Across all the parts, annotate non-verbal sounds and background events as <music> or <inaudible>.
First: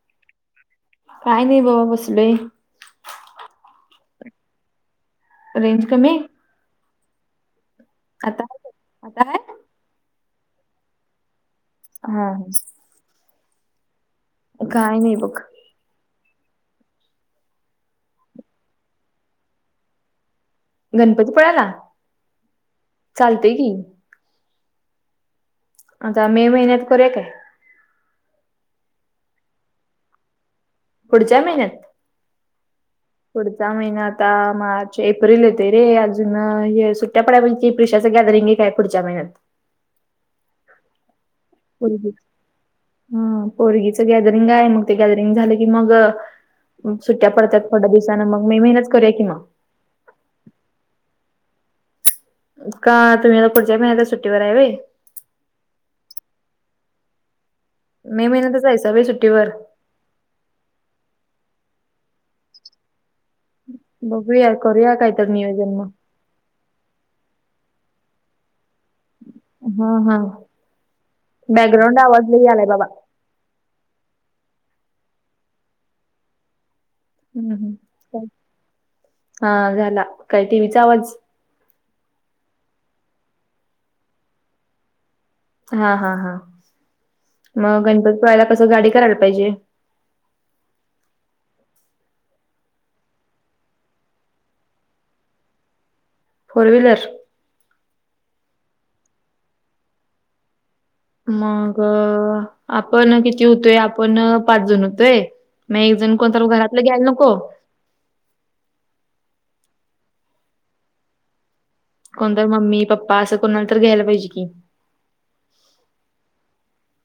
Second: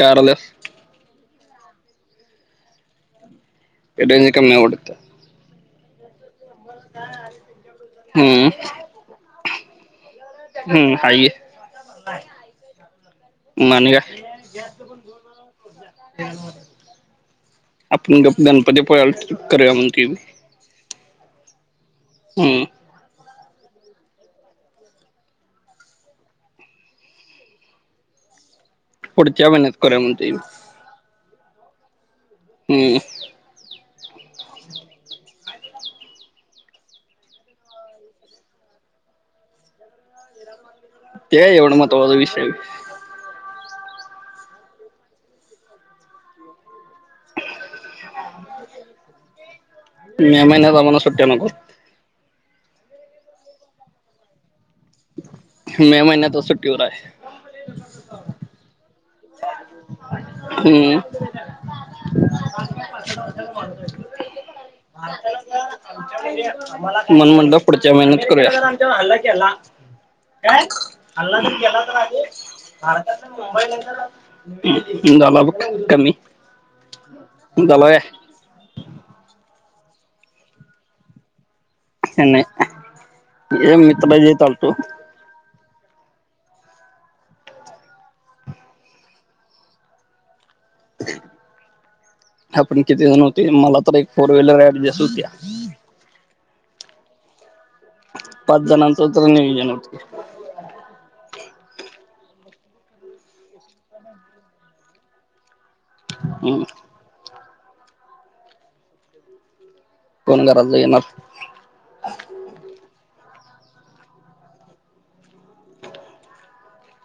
कारल्यास? काय नाही बबा. बसलोय. रेंज कम ना वडतं. रेंज कमीय? आता हम्म. आहे? आता आहे? हम्म. हाय हा. म आणि काय? काय नाही बघ आपूण गप गणपती पुळ्याला ट्रिप करुया, म्हणतीय मी. गणपती पुळ्याला? हम्म. चालतय, की. आता मे महिन्यात, करूया काय? पुढच्या महिन्यात करुया, म्हणतोय मी. पुढच्या महिन्यात? हम्म. पुढचा महिना आता, मार्च- एप्रिल येतेय रे. अजून हे सुट <unintelligible> प्रेक्षाच गॅदरिंगय त्या पुढच्या महिन्यात. ते काय एवढं महत्त्वाचा विषय. हं, पोरगीच गॅदरिंगाय. मग ते गॅदरिंग झाले की, मग सुट्ट्या पडत्यात थोड्या दिवसानं. मग मे महिन्याच करूया की, मग. मे महिन्यात, आम्हाला सुट्ट्या नको. का, तुम्ही आता पुढच्या महिन्यातच, सुट्टीवर हाय वय. मे महिन्यात आता सुट्टीवर हाय. मे महिन्यातच हायसा वय सुट्टीवर? हम्म. बघूया, करूया कायतर नियोजन म मन म्हणलं पुढच्या महिन्यात करूया. हा हा काय बॅकग्राऊंड आवाज लई आलाय बाबा <unintelligible> झाला बघ कमी. झाला व्हय ह् हा झाला, काय टी वी चा आवाज नाही, हे मित्राच्या इथं आलतो. हा, हा, हा, म गणपतीपुळ्याला कसं, गाडी करायला पाहिजे. आपण किती जण होतोय,, मला तर एक फोर व्हीलर ऍडजस्ट होत्या. Four wheeler? पाच जनाच तर नियोजन <unintelligible> मग आपण किती होतोय, आपण पाच जण होतोय. मग एक जण कोणतर हम्म घरातलं ग्यायला नको? कोण घरातलं येणार? कोणतर मम्मी, पप्पा असं कोणाला तर घ्यायला पाहिजे की.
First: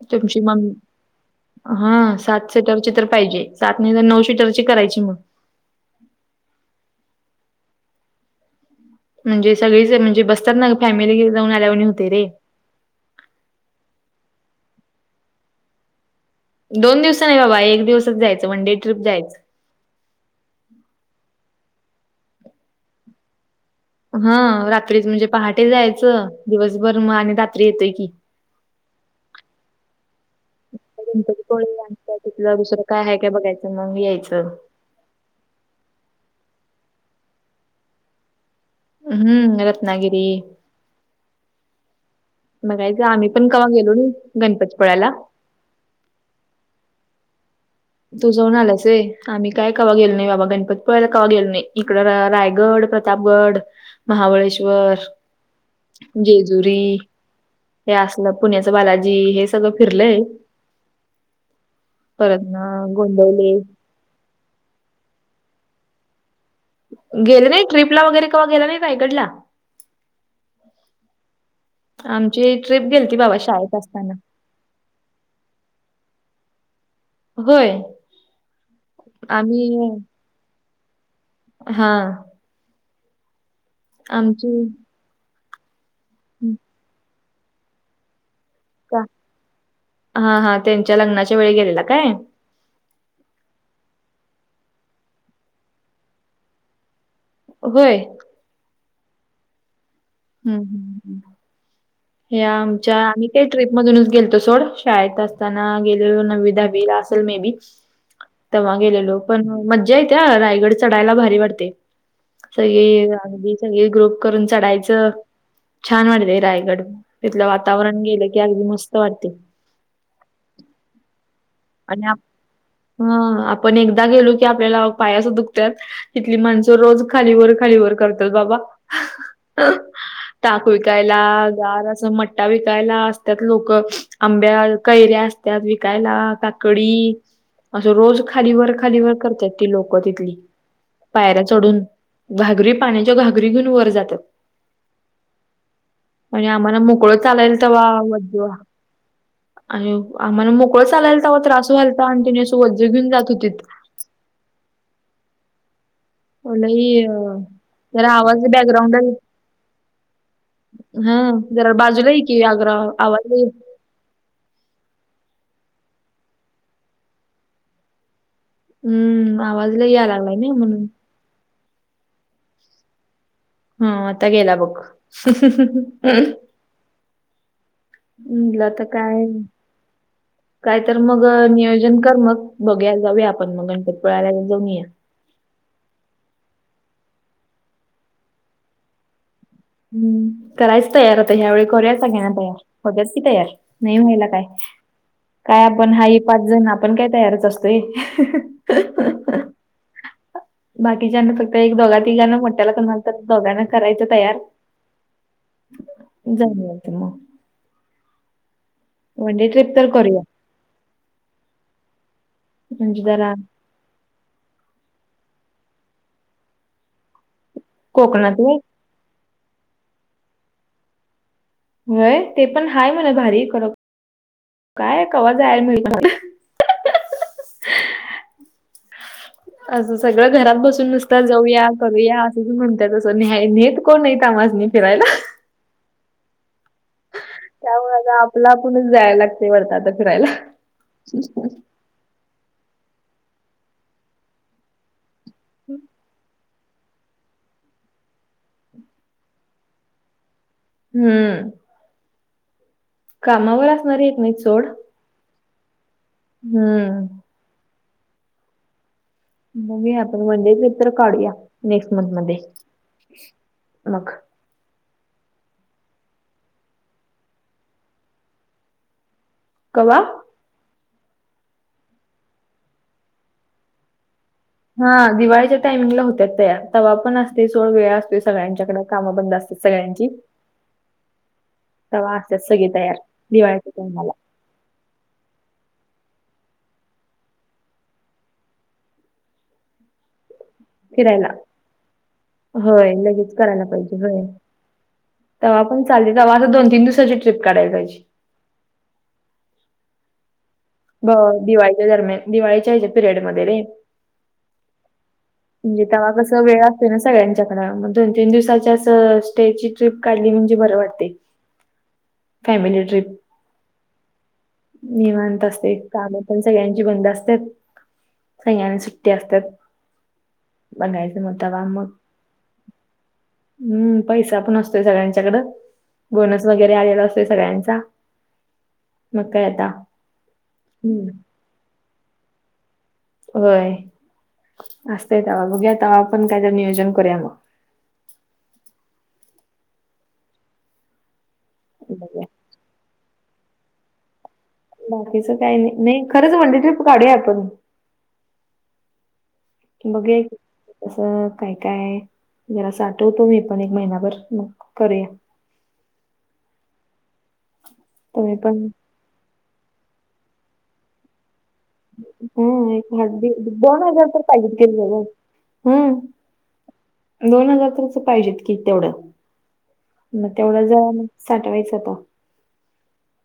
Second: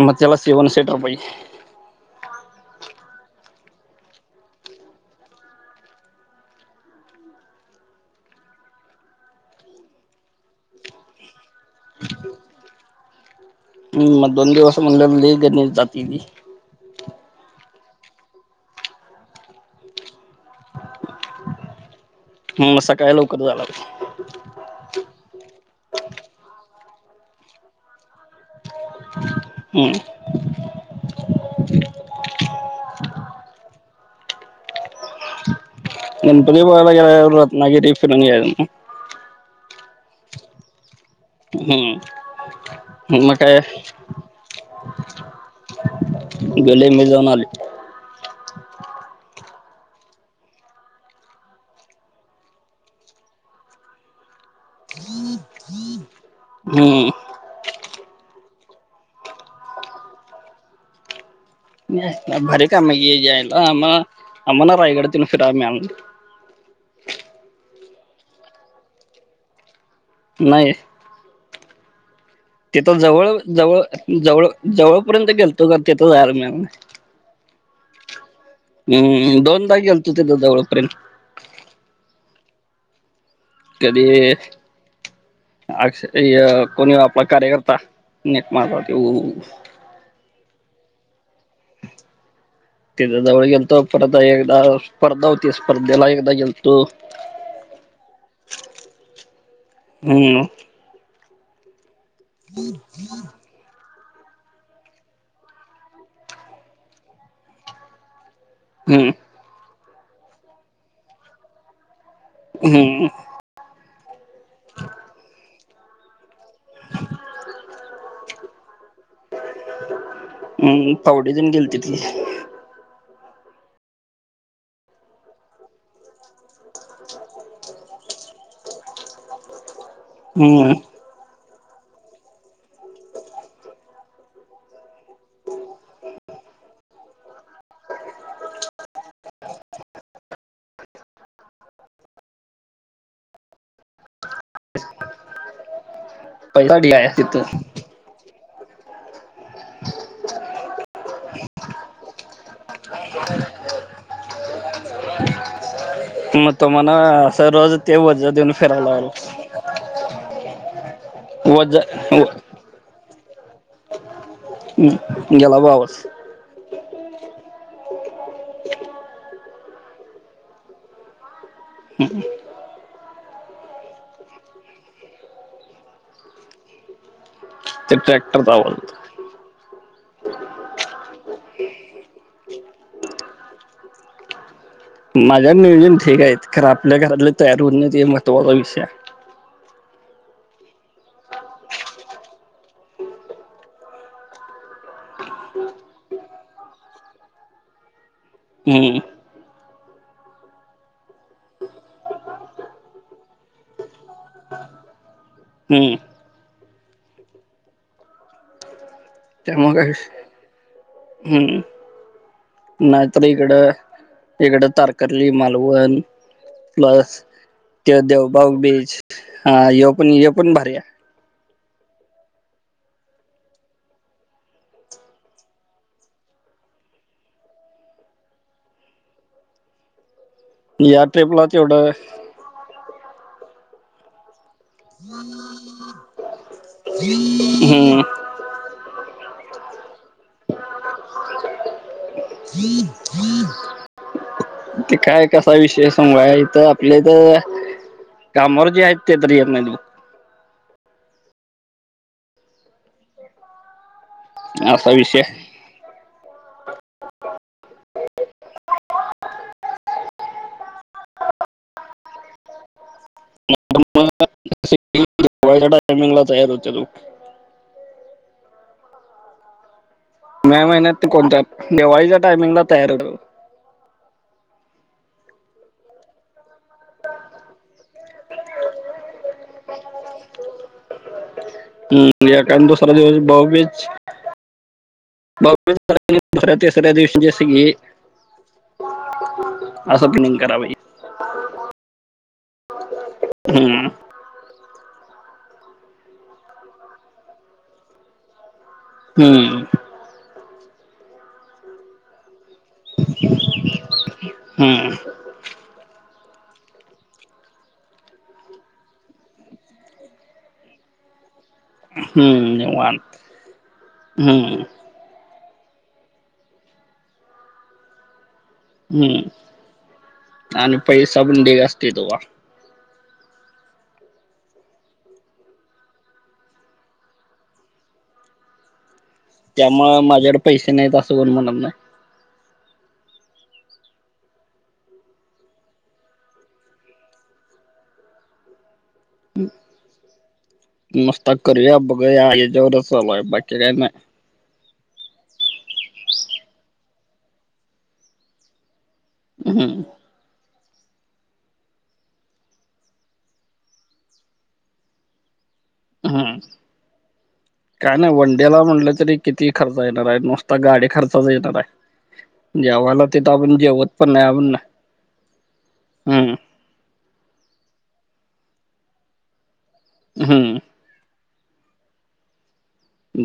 मग त्याला तुमची मम सेवन सीटर पाहिजे हा, सात सीटरची तर पाहिजे, सात नाही तर नऊ सिटरची करायची मग. म्हणजे सगळीच, म्हणजे बसत्यात ना फॅमिली घेऊन जाऊन आल्यावाणी होतय रे. हम्म, मग दोन दिवस म्हणलं लई गणित जातय ते दोन दिवस नाही बाबा, एक दिवसच जायचं, वनडे ट्रिप जायचं. म, सकाळी लवकर जाया लागल हा रात्रीच म्हणजे, पहाटे जायचं, दिवसभर म आणि रात्री येतोय की. हम्म्म. गणपती पुळे आणि दुसरं काय हाय काय बघायचं मग यायचं. गणपती पुळेला गेल्यावर रत्नागिरी फिरून यायचं म हम्म रत्नागिरी हम्म. बगायच आम्ही मग पण काय कवा गेलो नाही गणपतीपुळ्याला. गेलोय मी जाऊन आलोय. तू जाऊन आलायस व्हयं, आम्ही काय कवा गेलो नाही बाबा, गणपतीपुळ्याला कवा गेलो नाही, इकड रायगड, प्रतापगड, महाबळेश्वर, जेजुरी हम्म हे असलं, पुण्याच बालाजी हे सगळं फिरलंय. नाही, परत ना भारी काम हेज्या गोंदवले आयला, आम्हा, आम्हाला रायगड तेन फिराय मिळायला नाही. गेले नाही ट्रिपला वगैरे कवा गेला नाही रायगडला? नाही आमचे तिथ जवळ, जवळ, जवळ जवळपर्यंत गेलतो का तिथं जायला मिळल नाही होय हम्म, आम्ही दोनदा गेलतो तिथ जवळपर्यंत हां कधी आमची आक्ष ह्य कोण ह्यो आपला कार्यकर्ता निक माझा का त्यो हा, हा त्येच्या लग्नाच्या वेळी गेलेला काय? तिथं जवळ गेलतो, परत एकदा स्पर्धा होती स्पर्धेला एकदा गेलतो. व्हय. <unintelligible> हं. हं. हं. हम. या आमच्या आम्ही काय ट्रीप मधूनच गेलतो सोड. शाळेत असताना गेलेलो. नववी दहावीला असल मे बी तेव्हा हम्म गेलेलो. पण म मज्जा येते हां. रायगड चढायला भारी वाटते. हम्म सगळी अगदी- सगळी ग्रुप करून चढायचं. छान वाटते रायगड. तिथलं वातावरण गेलं की अगदी मस्त वाटतं. हम्म. मंग मी फावडी घेऊन गेलो. आणि आप, हं. आपण एकदा गेलो की आपल्याला पाय असं दुखत्यात. तीथली माणसं रोज खाली वर खाली वर करतात बाबा. हम्म <unintelligible> काय. -ला गार अस मट्टा विकायला असत्यात लोक. आंब्या, कैऱ्या- -त्यात विकायला. का - -कडी. असं रोज खाली वर खाली वर करत्यात ती लोकं तिथली. पायऱ्या चढून. घागरी पाण्याच्या घागरी घेऊन वर जात्यात. आणि आम्हाला पैसा ढीग आहे मोकळ चालायला तिथं तवा आलं जीवा - आणि आम्हाला मोकळ चालायला- तवा त्रास व्हालता. आणि तेंनी असं ओझ्झ घेऊन जात होतीत. मग तो म्हणा लई. अ असं रोज ते जरा वजा आवाज देऊन फिरायला बॅकग्राउंडला लागला - हं. जरा वजा बाजूला ये कि. <unintelligible> आवाज- हम. गेला बघ आवाज. हम्म. आवाज लई यायला लागलाय ना म्हणून. <unintelligible> हं. आता गेला बघ. ते ट्रॅक्टरचा म्हटलं आवाज आता होता काय? काय तर म नियोजन कर मग. बघायला जाऊया आपण मग गणपतीपुळाल्या जाऊन या. माझ्या नियोजन ठीक आहेत. कारण आपल्या घरातले तयार होत नाहीत. हे महत्त्वाचा विषय या. हम्म. करायच तयार आता ह्या वेळी करूया सगळ्यांना तयार. होत्यात की तयार. नाही व्हायला काय? काय आपण हाई पाच जण. आपण काय तयारच असतोय. हम. बाकीच्याना फक्त एक दोघा तिघाना मोट्याला कुणाला तर दोघांना करायचं तयार. हम्म. जाऊन यायचं मग. वन डे ट्रिप त्यामुळे तर काय करूया <unintelligible> हम्म. म्हणजे नाहीतर जरा इकड- इकड तारकर्ली, मालवण प्लस ते कोकणात व्हय देवबाग बीच. हा. ह्यो पण, ह्यो पण भारी ए. व्हय. ते पण हाय म्हणा भारी खर. काय कवा जाया मिळत- असं सगळं घरात आहे बसून या नुसतं ट्रिपला जाऊया तेवढं करू या. तुम्ही म्हणता तस, न्याय नेत कोण नाही आम्हास्नी. हम्म. <unintelligible> लागतय आता बर फिरायला. <inaudible> ते काय कसा विषय सांगू <unintelligible> इथं- लेबर कामावर जे आहेत ते तरी येत नाहीत बघ. हम्म. कामावर असणारी येत नाहीत सोड. काय विषय? हम्म. बघूया आपण वनडे ट्रिप तर काढूया, नेक्स्ट मंथ मध्ये. मग <unintelligible> टाइमिंगला तयार होते लोक. कवा? मे महिन्यात कोणत्या, दिवाळीच्या टायमिंगला तयार होतो हा, दिवाळीच्या टायमिंगला होत्यात तयार. तवा पण असते सोड, वेळ असतोय सगळ्यांच्याकड, कामं बंद असतात. सगळ्यांची हम्म, तवा असतात <unintelligible> सगळे दुसरा तयार दिवस दिवाळीच्या भाऊबीज टायमाला भाऊबीज झाली की दुसऱ्या, तिसऱ्या दिवशी जसे की <inaudible> असं <unintelligible> करावं फिरायला, होय लगेच करायला हम्म पाहिजे, होय. तवा पण चालेल, तवा त दोन-तीन दिवसाची ट्रिप काढाय पाहिजे. हम्म. ब दिवाळीच्या दरम्यान, दिवाळीच्या ह्याच्यात पिरियडमध्ये रे. हम्म म्हणजे तवा कसं वेळ असते ना सगळ्यांच्याकड, मग दोन-तीन दिवसाच्या अस स्टेची ट्रीप काढली म्हणजे बरं वाटते. हम्म, फॅमिली निवांत. ट्रिप हम्म. निवांत असते, कामं पण सगळ्यांची बंद असत्यात सगळ्यांना सुट्ट्या हम्म असतात, आणि पैसा बघायचं मग, पण ढीग तेव्हा असतोय मग. तवा हम्म, पैसा पण असतोय सगळ्यांच्याकडं. बोनस वगैरे आलेला असतोय सगळ्यांचा. मग काय आता त्यामुळ माझ्याकडं पैसे नाहीत हम्म असं कोण म्हणत नाही. होय, असतंय तवा, बघूया तवा पण कायतरी नियोजन करूया मग. मस्ताक करूया, बघूया याच्यावरच चालू आहे. बाकी काही नाय. बाकीचं काही नाही, नाही खरंच वन डे ट्रिप काढूया आपण. हम्म बघूया असं काय काय, जरा साठवतो मी पण एक महिनाभर, मग करूया. हू, काय नाय, वन तुम्ही डेला पण म्हटलं तरी किती खर्च येणार आहे? नुसता गाडी खर्चच येणार आहे. हम्म, एक जेवायला म्हटली, तिथं आपण दोन जेवत हजार पण तर नाही आपण ना. पाहिजेत, <unintelligible> हम्म. दोन हजार तर पाहिजेत की तेवढं, मग हम्म तेवढं जाऊन साठवायचं का?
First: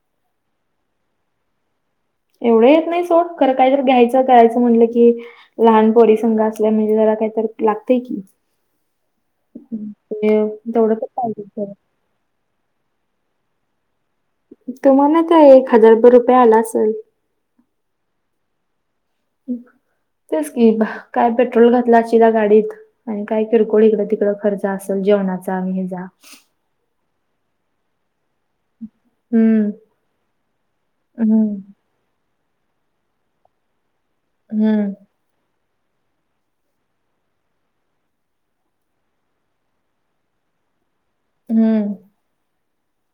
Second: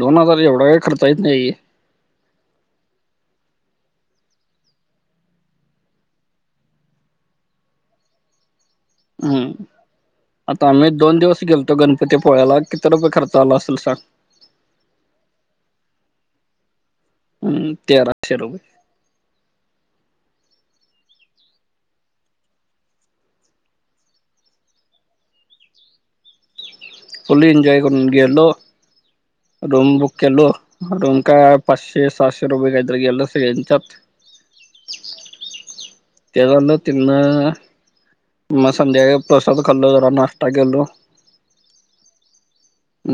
दोन हजार एवढा काही खर्चा येत नाहीे. एवढं येत नाही सोड, खरं काहीतरी घ्यायचं, करायचं म्हटलं की लहान पोरी संग असल्या म्हणजे जरा काहीत लागतंय की. हम्म, ते आता आम्ही तेवढं तर दोन दिवस पाहिजे गेलतो गण पतीपुळ्याला, किती रुपये खर्च आला असेल सांग? तुम्हाला काय, एक हजार भर रुपये आला असेल. हम्म, तेराशे रुपये. तेच की, काय पेट्रोल घातला असशीला गाडीत. आणि काय किरकोळ इकड, तिकड खर्च असल. जेवणाचा आणि हेजा. फुल एनजॉय करून, गेलो हम्म रूम बुक केलो, रुम काय हम्म पाच् तेे सातशे रुपये काही तरी गेला असता <unintelligible> हम्म. त्याला तिलंन <unintelligible> मग संध्याकाळी प्रसाद खाल्लो, जरा नाश्ता केलो. हम्म.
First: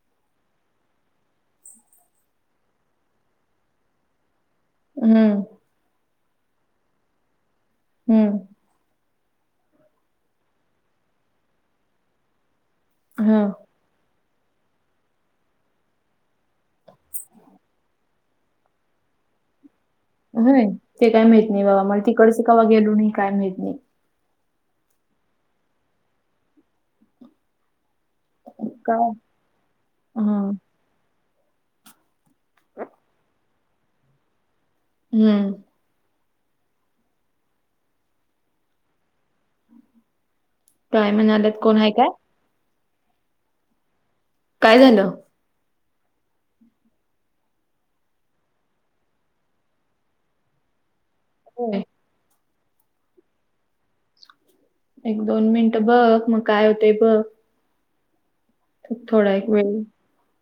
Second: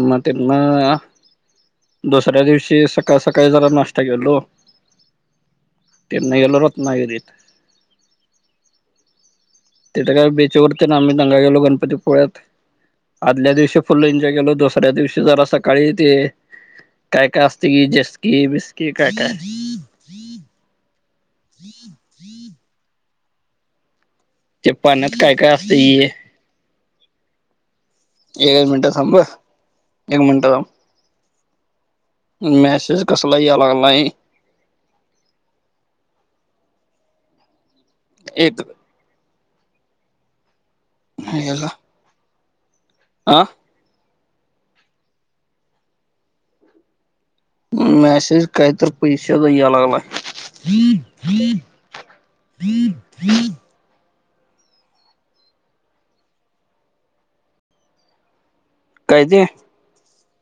म ते ना <unintelligible> दुसऱ्या दिवशी सकाळी, सकाळी जरा नाष्टा केलो. हम्म. तिथन गेलो रत्नागिरी. हम्म. तिथं काय बीच वरती ना आम्ही दंगा केलो गणपती पोळ्यात हा आदल्या दिवशी फुल एन्जॉय केल दुसऱ्या दिवशी जरा सकाळी ते काय, काय असते जस्की, बिस्की काय, काय होय ते काय माहित नाही बाबा मला तिकडच कवा गेलो काय माहित नाही. ते पाण्यात काय, काय असतये? एक मिनटं का थांब अ, एक मिनट थांब. मेसेज कशाला याय लागलाय? हम्म. एक <inaudible> काय म्हणाल्यात कोण आहे काय? आ? काय झालं? मेसेज काहीतरी पैशाच्या याय लागलाय. होय, <inaudible> एक, दोन मिनट बघ, मग काय होतंय बघ. काय थोडा ते एक वेळ,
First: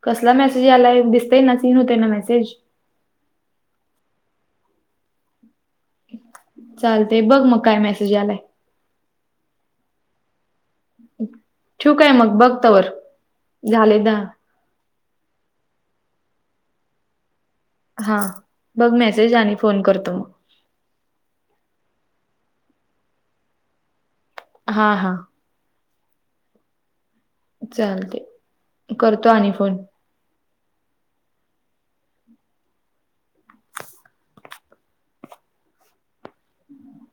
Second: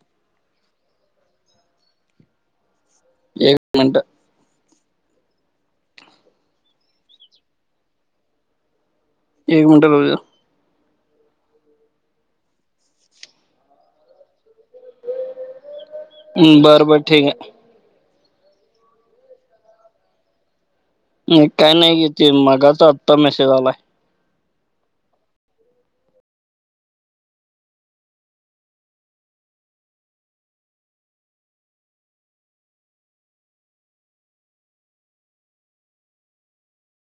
कसला मेसेज आलाय दिसतय ना सीन होते ना मेसेज? एक मिनट. चालतय बघ मग काय मेसेज आलाय. एक मिनटं बघुदे. ठेवू काय मग? बघ तवर झाले दहा हम्म, बर बर ठीक आहे. हा बघ मेसेज आणि फोन करतो मग. ते काय नाही ते मागाचा आत्ता मेसेज आलाय. हा हा. चालते करतो आणि फोन.